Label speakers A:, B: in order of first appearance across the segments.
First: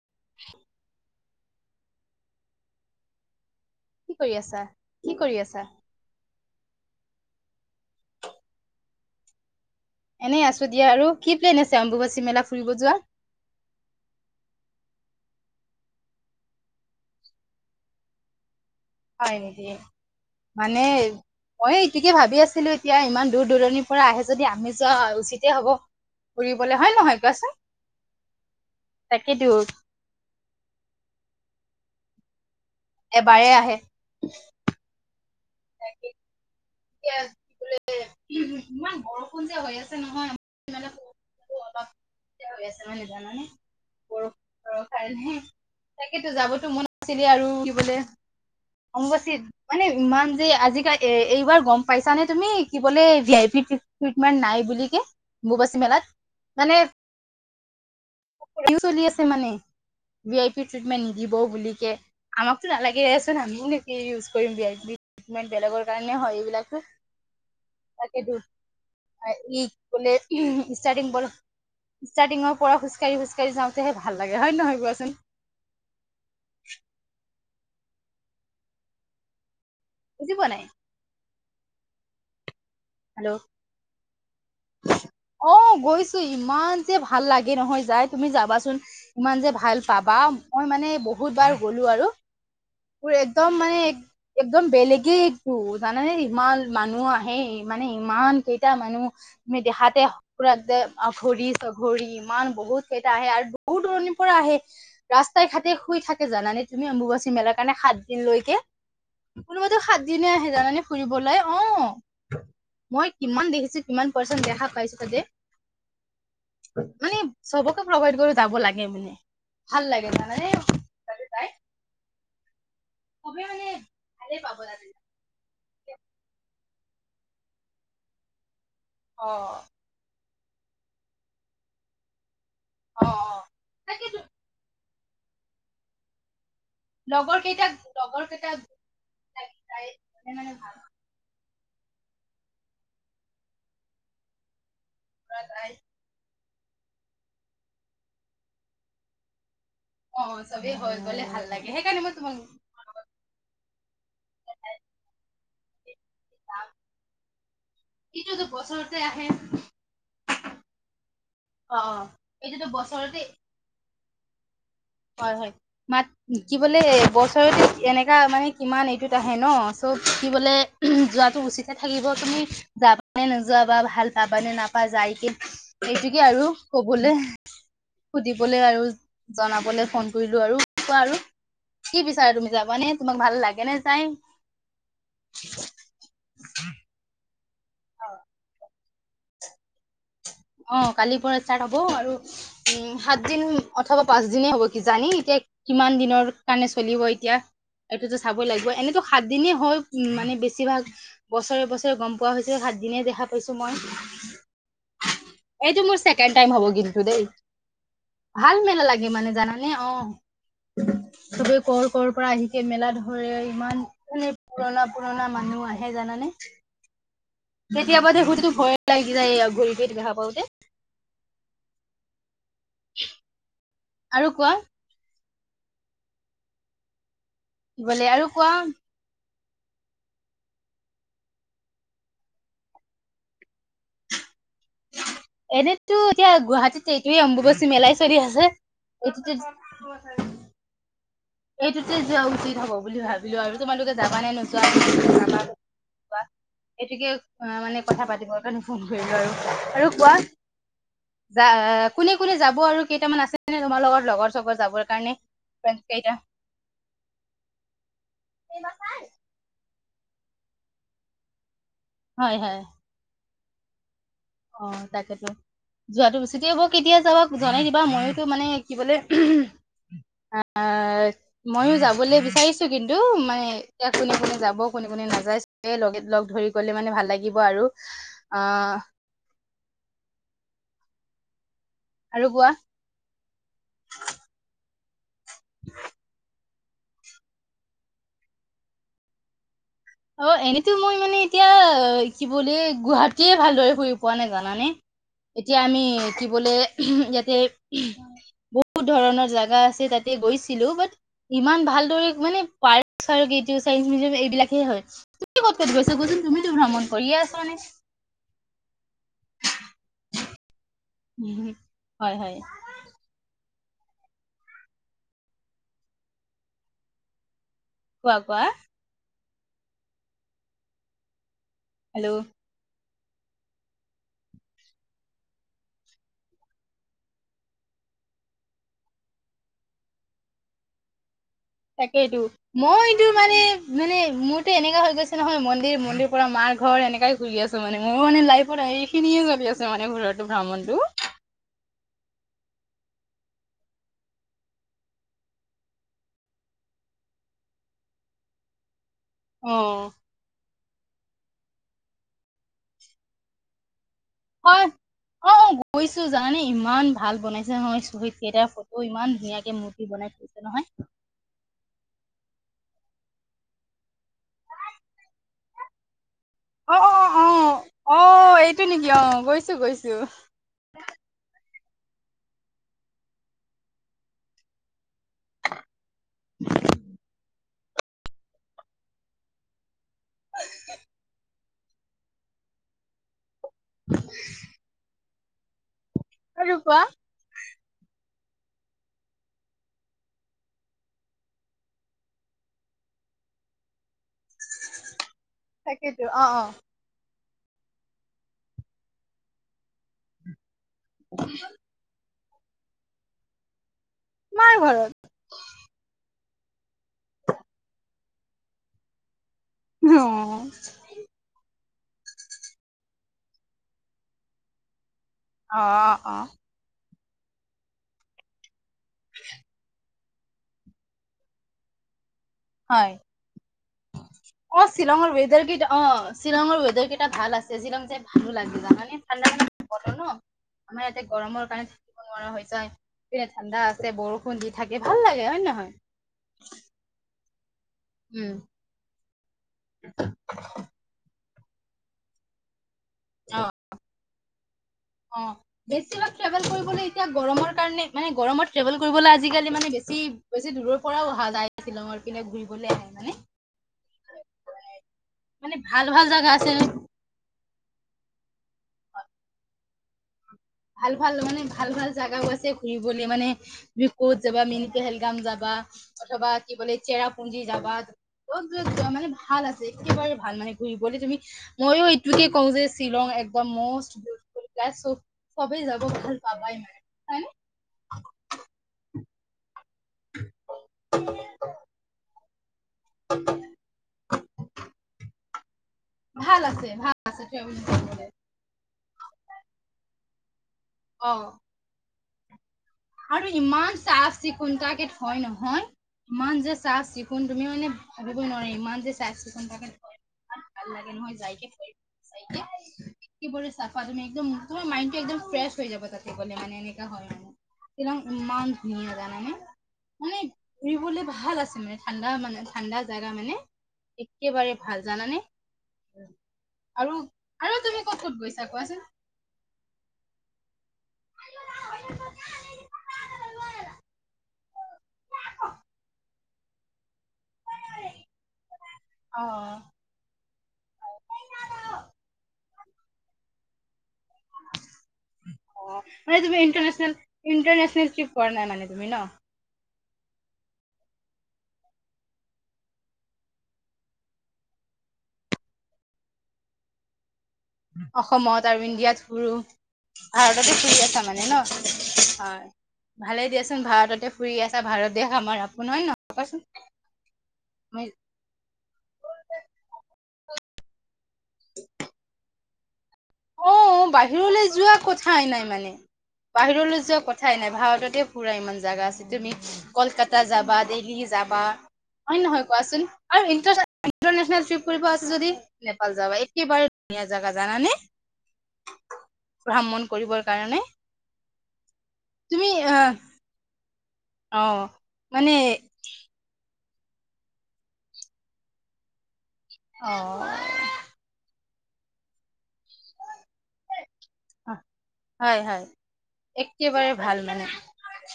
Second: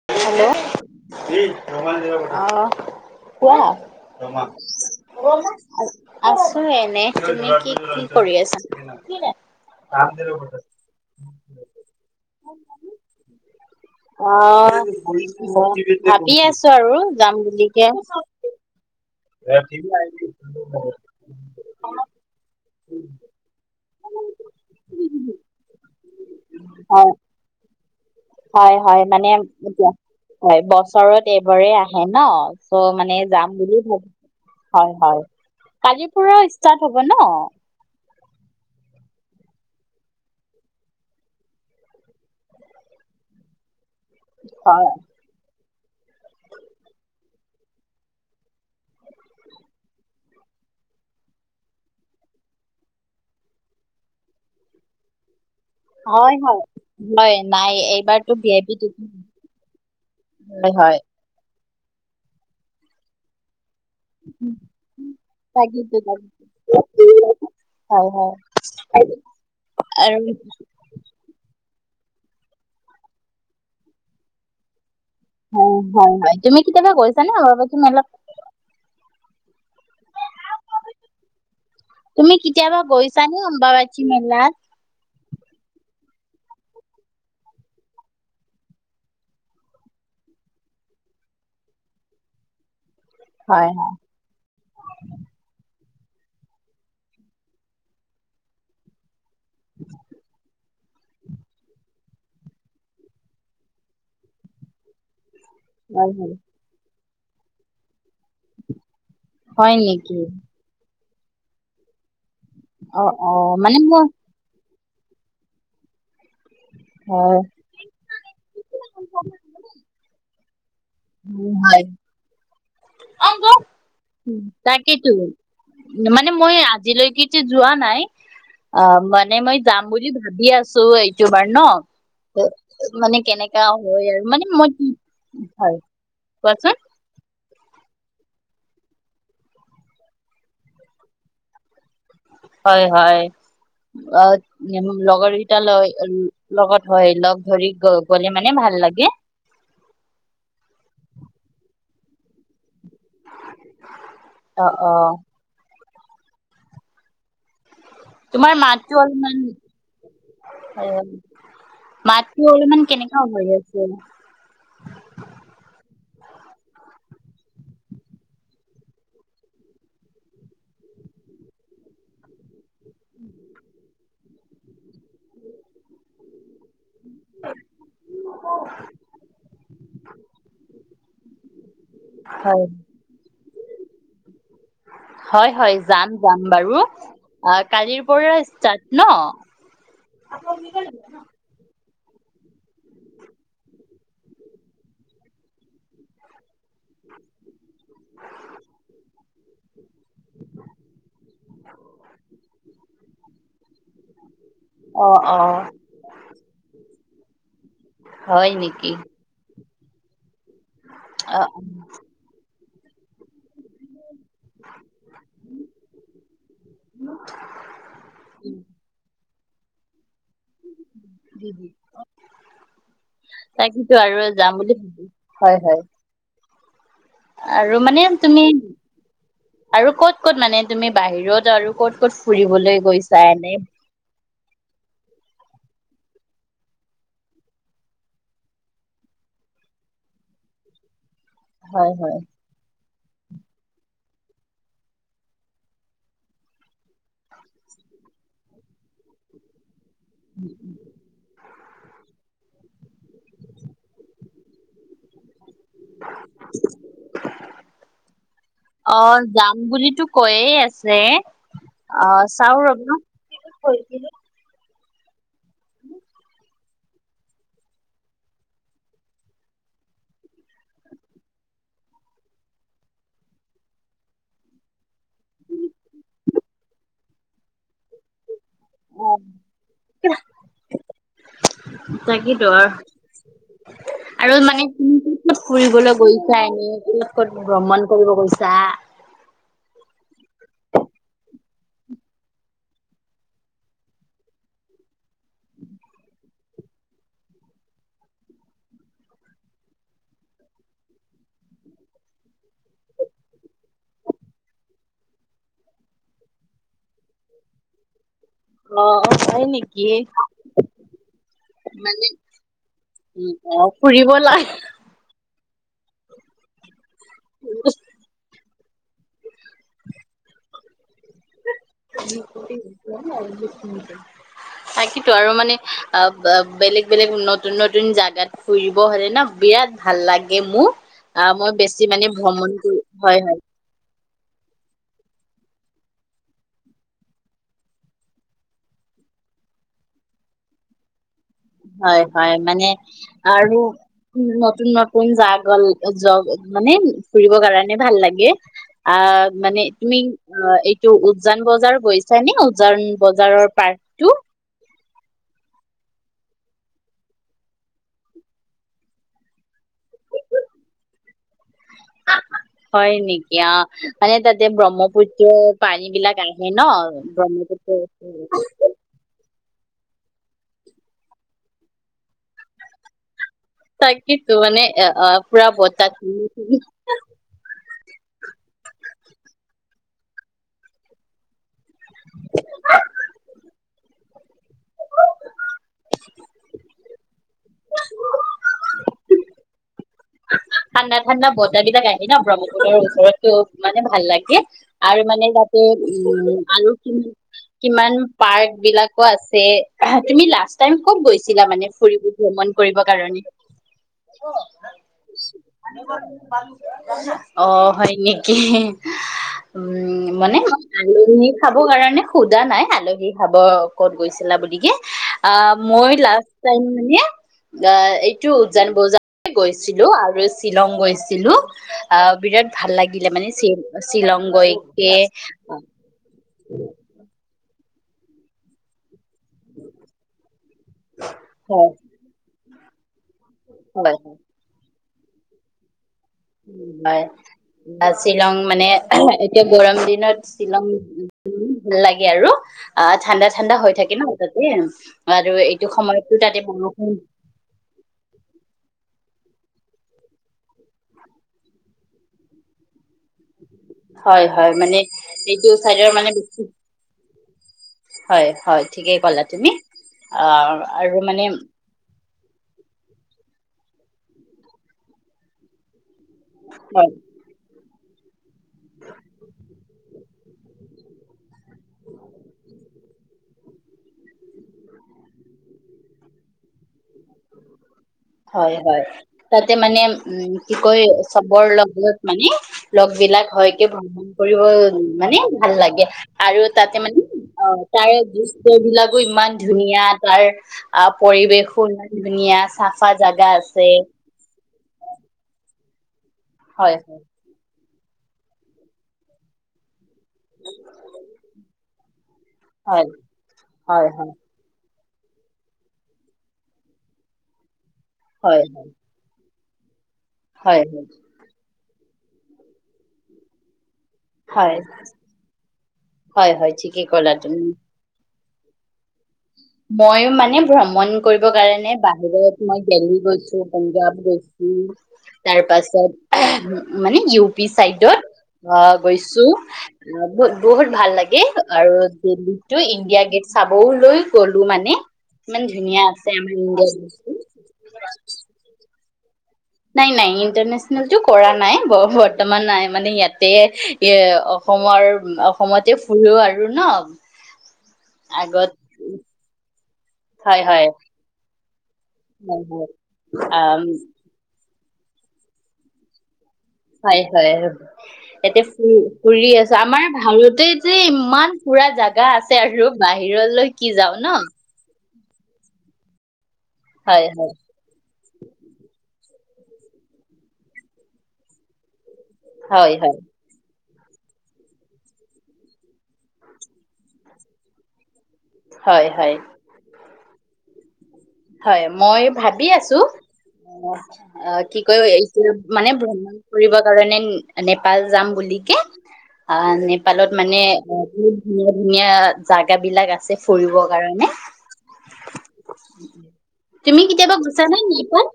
A: Hello, অঁ
B: কি কৰি
A: কোৱা?
B: আছা? কি কৰি আছা?
A: [inaudible] আছো এনেই, তুমি কি কি কৰি আছা?
B: এনেই আছোঁ দিয়া আৰু কি প্লেন আছে অম্বুবাচী মেলা ফুৰিব যোৱা?
A: অঁ ভাবি আছো আৰু যাম বুলিকে।
B: হয় নেকি, মানে মই এইটোকে ভাবি আছিলো এতিয়া ইমান দূৰ দূৰণিৰ পৰা আহে যদি আমি যোৱা উচিতে হব। ফুৰিবলৈ হয় নহয় কোৱাচোন।
A: হয় হয়, মানে
B: তাকেতো।
A: এতিয়া হয় বছৰত এইবাৰে আহে ন। আকৌ মানে
B: এবাৰে
A: যাম
B: আহে।
A: বুলি ভাবো, হয় হয় কালিৰ পৰা ষ্টাৰ্ট হ'ব ন?
B: টোৱে, ইমান বৰষুণ যে হৈ আছে নহয়। অলপ এ, হৈ আছে মানে জানেনে, বৰষূণ ৰ
A: হয়
B: কাৰণে। তাকেতো, যাবতো মন আছিলে আৰু [unintelligible] অম্বুবাচীত মানে ইমান যে আজিকালি এ, এইবাৰ গম পাইছানে তুমি কি বোলে ভি আই পি ট্ৰিটমেণ্ট নাই বুলিকে। অম্বুবাচী মেলাত
A: হয় হয়
B: মানে
A: হয় নাই এইবাৰতো ভি আই পি
B: [unintelligible]
A: টিকেট
B: চলি আছে মানে। ভি আই পি
A: হয় হয়
B: ট্ৰিটমেণ্ট নিদিব বুলিকে, আমাকতো নালাগেচোন আমি মানে কি ইউজ কৰিম ভি আই পি ট্ৰিটমেণ্ট, বেলেগৰ
A: তাকেইতো
B: কাৰণে হয় এইবিলাক।
A: তাকেইতো হয়
B: তাকেইতো [unintelligible]
A: হয় আৰু
B: ষ্টাৰ্টিং ব ষ্টাৰ্টিঙৰ পৰা খোজকাঢ়ি খোজকাঢ়ি যাওঁতেহে ভাল লাগে হয় নহয় কোৱাচোন?
A: হয়, হয়, হয়, তুমি কেতিয়াবা গৈছানে অম্বুবাচী মেলাত?
B: বুজি পোৱা নাই।
A: তুমি কেতিয়াবা
B: হেল্ল'
A: গৈছানে অম্বাবাচি মেলাত?
B: অ' গৈছোঁ, ইমান যে ভাল লাগে নহয় যাই, তুমি চাবাচোন। ইমান যে ভাল পাবা, মই মানে বহুত বাৰ গ'লোঁ আৰু। মোৰ একদম
A: হয়
B: মানে এক একদম বেলেগেই একটো জানানে ইমান মানুহ আহে। মানে ইমান কেইটা মানুহ তুমি দেখাতে ফুৰাতে অঘৰী চঘৰি ইমান বহুত কেইটা আহে আৰু দূৰ দূৰণিৰ পৰা আহে, ৰাস্তাই ঘাট টে শুই
A: হয়
B: থাকে
A: হয়
B: জানানে তুমি অম্বুবাচী মেলাৰ কাৰণে সাত দিন লৈকে।
A: হয়
B: কোনোবাতো সাত
A: নেকি?
B: দিনে আহে জানানে ফুৰিবলৈ। অ'।
A: অ
B: মই
A: অ
B: কিমান
A: মানে
B: দেখিছোঁ,
A: মোৰ
B: কিমান পাৰ্চেন্ট দেখা পাইছোঁ তাতে। মানে
A: হয়।
B: চবক ত' প্ৰভাইড কৰি যাব লাগে মানে, ভাল লাগে মানে এই চবে মানে ভালে পাব
A: [unintelligible]
B: লাগে
A: তাকেতো। মানে মই আজিলৈকে যোৱা নাই আ,
B: অ
A: মানে মই যাম। বুলি ভাবি আছোঁ এইটো বাৰ ন' ত'
B: অ অ
A: মানে কেনেকা হয়
B: তাকেতো
A: আৰু মানে মই কি, হয় কোৱাচোন।
B: লগৰ কেইটা, লগৰ কেইটা [unintelligible] মানে ভাল।
A: হয় হয়, আ,
B: কৰা
A: লগৰকেইটা
B: যায়
A: লৈ লগত হয়, লগ ধৰি গ গ'লে মানে ভাল লাগে।
B: অ' চবেই হৈ গ'লে ভাল লাগে, সেইকাৰণে মই তোমাক
A: অ', অ'।
B: [unintelligible] এইটোতো
A: তোমাৰ মাতটো
B: বছৰতে আহে
A: অলপমান
B: অ অ
A: মাতটো
B: এইটোতো
A: অলপমান
B: বছৰতে
A: কেনেকা হৈ আছে।
B: হয় হয়, মাত কি বোলে বছৰত এনেকা মানে কিমান এইটোত আহে ন' চ' কি বোলে যোৱাটো উচিতে থাকিব, তুমি যাবানে নোযোৱা বা ভাল পাবানে নাপা যাই কি এইটোকে আৰু, ক'বলে, সুধিবলে আৰু জনা বলে ফোন কৰিলোঁ আৰু কোৱা আৰু কি বিচাৰে তুমি
A: হয়
B: যাবানে, তোমাক ভাল লাগে নে যায়?
A: হয় হয়, যাম যাম বাৰু, অ' কালিৰ পৰা ষ্টাৰ্ট ন'?
B: অ' কালিৰ পৰা ষ্টাৰ্ট হ'ব আৰু উম, সাত দিন অথবা পাঁচ দিনে হ'ব কিজানি এতিয়া কিমান দিনৰ কাৰণে চলিব এতিয়া এইটোতো চাব লাগিব, এনেতো সাত দিনেই হয়। ইমানে বেছিভাগ বছৰে বছৰে গম পোৱা হৈছে সাত দিনে দেখা পাইছোঁ মই।
A: অ', অ'।
B: এইটো মোৰ ছেকেণ্ড টাইম হ'ব কিন্তু দেই,
A: হয়
B: ভাল মেলা
A: নেকি
B: লাগে মানে জানা এ অ'
A: অ
B: চবে কৰ কৰ পৰা আহিকে মেলাত ঘূৰে ইমান। কোনে পুৰণা পুৰণা মানুহ আহে জানানে? কেতিয়াবা দে [unintelligible] লাগি যায় আৰু ঘূৰি [unintelligible] দেখা পাও।
A: [unintelligible]
B: [inaudible]
A: তাকেটো আৰু যাম বুলি ভাবো, হয় হয়। আৰু মানে
B: বোলে আৰু
A: তুমি
B: কোৱা
A: আৰু ক'ত ক'ত মানে তুমি বাহিৰত আৰু ক'ত ক'ত ফুৰিবলৈ গৈছা এনে?
B: এনেতো এতিয়া গুৱাহাটীত এইটোৱে অম্বুবাচী মেলাই চলি আছে। [unintelligible]
A: হয়
B: এইটোতে
A: হয়
B: যোৱা উচিত হ'ব বুলি ভাবিলো, আৰু তোমালোকে যাবা নে নোযোৱা? এইটোকে অ' মানে কথা পাতিবৰ কাৰণে ফোন কৰিলো আৰু। আৰু কোৱা!
A: [unintelligible]
B: যা কোনে কোনে যাব আৰু কেইটামান আছে নে তোমাৰ লগত লগৰ-চগৰ যাবৰ কাৰণে। ফ্ৰেণ্ড কেইটা
A: অ' যাম বুলিতো কৈয়ে আছে, অ'
B: হয়
A: চাও
B: হয়
A: ৰবা!
B: অ' তাকেইটো। যোৱাটো বেছিকে হব, কেতিয়া যাবা জনাই দিবা মইতো মানে কি বোলে [unintelligible] অ' [unintelligible] ময়ও যাবলৈ বিচাৰিছো, কিন্তু মানে এতিয়া কোনে কোনে যাব কোনে কোনে নাযাই। এ লগে লগ ধৰি গলে মানে ভাল লাগিব আৰু। আ
A: অ'
B: আৰু
A: তাকেইতো
B: কোৱা
A: আৰ। আৰু মানে তুমি ক'ত ক'ত ফুৰিবলৈ গৈছা এনে? ক'ত ভ্ৰমণ কৰিব গৈছা?
B: অ' এনেতো মই মানে এতিয়া কি বুলি গুৱাহাটীয়ে ভালদৰে ফুৰি পোৱা নাই। জানানে? এতিয়া আমি কি বোলে [unintelligible] ইয়াতে বহুত ধৰণৰ জাগা আছে, তাতে গৈছিলো। বাট ইমান ভালদৰে মানে পাৰ্ক-চাৰ্ক এইটো [unintelligible] মিউজিয়াম এইবিলাকে হয়। তুমি ক'ত ক'ত গৈছা? কোৱাচোন তুমিতো ভ্ৰমণ কৰিয়ে আছা মানে?
A: অ' হয় নেকি?
B: হয় হয়।
A: অঁ, ফুৰিব লা [unintelligible]
B: কোৱা কোৱা!
A: [inaudible]
B: হেল্ল'
A: [unintelligible]
B: [unintelligible]
A: [unintelligible] আৰু মানে অ' ব-বেলেগ বেলেগ নতুন নতুন জাগাত ফুৰিব হলে ন বিৰাট ভাল লাগে মো, আ মই বেছি মানে
B: তাকেইটো
A: ভ্ৰমণ
B: মও
A: কৰি
B: এইটো
A: হয় হয়।
B: মানে মানে মোৰতো এনেকা হৈ গৈছে নহয় মন্দিৰ মন্দিৰ পৰা মাৰ ঘৰ এনেকাই ঘুৰি আছোঁ। মানে মোৰো মানে লাইফত হেৰি খিনিয়ে চলি আছে মানে, ঘৰতো ভ্ৰমণটো।
A: হয় হয়, মানে আৰু উম, নতুন নতুন জাগল জ মানে ফুৰিব কাৰণে ভাল লাগে। আক
B: অ
A: মানে তুমি আহ, এইটো উজান বজাৰ গৈছা নে, সেই উজান বজাৰৰ পাৰ্কটো?
B: হয়, গৈছো জানানে ইমান ভাল বনাইছে নহয় [unintelligible] ইমান ধুনীয়াকে মূৰ্তি বনাই থৈছে নহয়।
A: হয় নেকি, অ', মানে তাতে ব্ৰহ্মপুত্ৰ পানী বিলাক আ
B: অ অ
A: ন'
B: অ
A: ব্ৰহ্মপুত্ৰ
B: অ অ এইটো নেকি অ', গৈছো গৈছো।
A: তাকেইেতো মানে আহ পুৰা বতাহ [unintelligible]
B: [unintelligible]
A: [inaudible]
B: [inaudible] আৰু কোৱা।
A: ঠাণ্ডা-ঠাণ্ডা বতাহ বিলাক আহে ন' ব্ৰহ্মপু্ত্ৰৰ ওচৰতটো মানে ভাল লাগ গে আৰু মানে তাতে
B: তাকেইতো অ
A: উম,
B: অ
A: আলু কিমান পাৰ্ক বিলাকো আছে, তুমি লাষ্ট টাইম ক'ত গৈছিলা মানে ফুৰিব, ভ্ৰমণ কৰিব কাৰণে?
B: কাৰ ঘৰত?
A: অ', হয় নেকি? উম,
B: অ
A: মানে [unintelligible] আলহী খাব কাৰণে সুধা নাই, আলহী খাব ক'ত গৈছিলা বুলিকে আহ,
B: অ
A: মই
B: অ
A: লাষ্ট টাইম মানে আহ, এইটো উজান বজাৰ গৈছিলো লো আৰু শ্বিলং গৈছিলো, আহ বিৰা ভাল
B: হয়
A: লাগিলে মানে
B: অ
A: শ্বি-শ্বিলংগইকে।
B: [unintelligible] শ্বিলঙৰ ৱেদাৰ কেইটা ভাল আছে, শ্বিলং যাই ভাল লাগে যানা নে মানে ঠাণ্ডা ঠাণ্ডা বতাহ ন। আমাৰ ইয়াতে গৰমৰ কাৰণে
A: হয়
B: থাকিব নোৱাৰা হৈ যায়, যেনে ঠাণ্ডা আছে
A: হয়
B: বৰষুণ ষুণ দি থাকে, ভাল লাগে হয় নে নহয়?
A: হয়, বশ্বিলং
B: উম
A: মানে এতিয়া গৰম দিনত শ্বিলং উম, ভাল লাগে আৰু। আহ, ঠাণ্ডা,
B: অ
A: ঠাণ্ডা হৈ থাকে ন তাতে,
B: অ
A: আৰু এইটো
B: বেছিভাগ
A: সময়তো তাতে
B: ট্ৰেভেল কৰিবলৈ
A: বৰষুণ
B: এতিয়া গৰমৰ কাৰণে মানে গৰমত ট্ৰেভেল কৰিবলৈ আজিকালি মানে বেছি বেছি দূৰ পৰা অহা যায়, শ্বিলং পিনে ঘূৰিবলৈ আহে। [unintelligible]
A: হয় হয়, মানে এইটো
B: মানে ভাল
A: চাইডৰ
B: ভাল
A: মানে
B: জাগা
A: বেছি
B: আছে
A: হয় হয় ঠিকেই ক'লা তুমি, আহ
B: ভাল, ভাল মানে ভাল ভাল জাগাও আছে। ফুৰিবলৈ মানে, তুমি ক'ত যাবা মিনি পেহেলগাম যাবা, অথবা কি বোলে
A: হয়
B: চেৰা পুঞ্জি যাবা, ক'ত যোৱা যোৱা মানে ভাল আছে একেবাৰে ভাল মানে ঘূৰিবলৈ তুমি মইয়ো এইটোকে কওঁ যে শ্বিলং একদম মষ্ট বিউটিফুল প্লেচ চবেই যাব ভাল পাবাই মানে। হয়নে
A: হয় হয়, তাতে মানে উম, কি কয় চবৰ লগত মানে লগ বিলাক হয় কি [unintelligible] ফুৰিব মানে, ভাল লাগে,
B: ভাল
A: আৰু
B: আছে
A: তাতে
B: ভাল
A: মানে
B: আছে ট্ৰেভেলিং
A: অ' তাৰে
B: কৰিবলে
A: [unintelligible] বিলাকো ইমান ধুনীয়া, তাৰ আহ
B: অ
A: পৰিবেশো ইমান ধুনীয়া চা চাফা জাগা আছেই।
B: চিকুণ [unintelligible] কৰা কে থয় নহয়, ইমান যে
A: হয়
B: চাফ চিকুণ তুমি মানে ভাবিবই নোৱাৰি, ইমান যে চাফ চিকুণ থাকে, ভাল লাগে নহয় যাই কিনে।
A: হয় হয়
B: [unintelligible]
A: হয়
B: একদম তোমাৰ মাইণ্ডটো একদম ফ্ৰেছ হৈ যাব তাতে গ'লে মানে এনেকুৱা হয় আৰু। শ্বিলং
A: হয়
B: ইমান
A: হয়
B: ধুনীয়া জানানে? মানে
A: হয় হয়
B: ফুৰিবলৈ ভাল আছে। ঠাণ্ডা মানে ঠাণ্ডা জেগা মানে একেবাৰে
A: হয় হয়
B: ভাল জানানে?
A: হয় হয় ঠিকেই
B: আৰু,
A: ক'লা
B: আৰু তুমি ক'ত ক'ত গৈছা কোৱাচোন?
A: মই মানে ভ্ৰমণ কৰিব কাৰণে বাহিৰত মই দেলহি গৈছো, পাঞ্জাব গৈ ছো, তাৰ পাছত মানে ইউ পি চাইডত অ', গৈছো। অ', ব-বহুত ভাল লাগে আৰু দিল্লীতো ইণ্ডিয়া গেট চাবও লৈ গলো মানে, ইমান
B: অ
A: ধুনীয়া আছে
B: মানে
A: আমাৰ
B: তুমি
A: ইণ্ডিয়া
B: ইণ্টাৰনেচনেল
A: গেটতো।
B: ইণ্টাৰনেচনেল ট্ৰিপ কৰা নাই মানে তুমি ন?
A: নাই নাই ইণ্টাৰনেচনেলটো কৰা নাই বৰ্তমান নাই মানে ইয়াতে এ অসমৰ, অসমতে ফুৰো আৰু ন?
B: অসমত
A: আগত
B: আৰু ইণ্ডিয়াত ফুৰো।
A: হয়
B: ভাৰততে
A: হয়
B: ফুৰি আছা মানে ন? হয়, ভালেই
A: আম
B: দিয়াচোন ভাৰততে ফুৰি আছা ভাৰত দেশ আমাৰ আপোন হয়ন নহয়? কোৱাচোন।
A: হয় হয়,
B: আমি-
A: এতিয়া উম, ফুৰি আছো আমাৰ ভাৰতে যে ইমান ফুৰা জাগা আছে আৰু। বাহিৰলৈ
B: অ
A: কি যাওঁ‌ ন?
B: বাহিৰলৈ যোৱা কথাই নাই মানে, বাহিৰলৈ যোৱা
A: হয় হয়
B: কথাই নাই ভাৰততে ফুৰা ইমান জেগা আছে, তুমি কলকাতা যাবা, দিল্লী যাবা হয় নহয় কোৱাচোন? আৰু ইন্টাৰ ইণ্টাৰনেচনেল ট্ৰিপ কৰিব আছে যদি নেপাল যাবা, একেবাৰে ধুনীয়া জাগা, জানানে?
A: হয়, হয়।
B: ভ্ৰমণ কৰিবৰ কাৰণে।
A: হয়, মই ভাবি
B: তুমি
A: আছো,
B: আহ
A: অ', কি কয় এইটো মানে ভ্ৰমণ ফুৰিব কৰিব কাৰণে নেপাল যাম বুলিকে, অ', নেপালত মানে বহুত ধুনীয়া ধুনীয়া জাগা বিলাক আছে ফুৰিবৰ কাৰণে।
B: অ', হয় হয়,
A: তুমি
B: একেবাৰে
A: কেতিয়াবা
B: ভাল মান।
A: গৈছা নে নেপাল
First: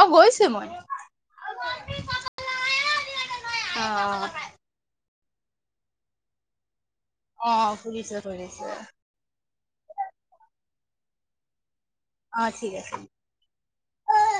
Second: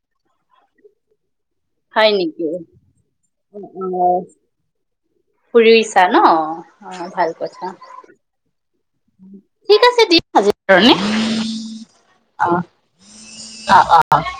B: অ' গৈছোঁ মই।
A: হয় নেকি?
B: অ
A: অ'-অ'। ফুৰিছা ন? অ'। ভাল কথা
B: অ', ফুৰিছো, ফুৰিছো।
A: ঠিক আছে দিয়া আজিৰ কাৰণে, অ'।
B: ঠিক আছে
A: অ'-অ'-অ'।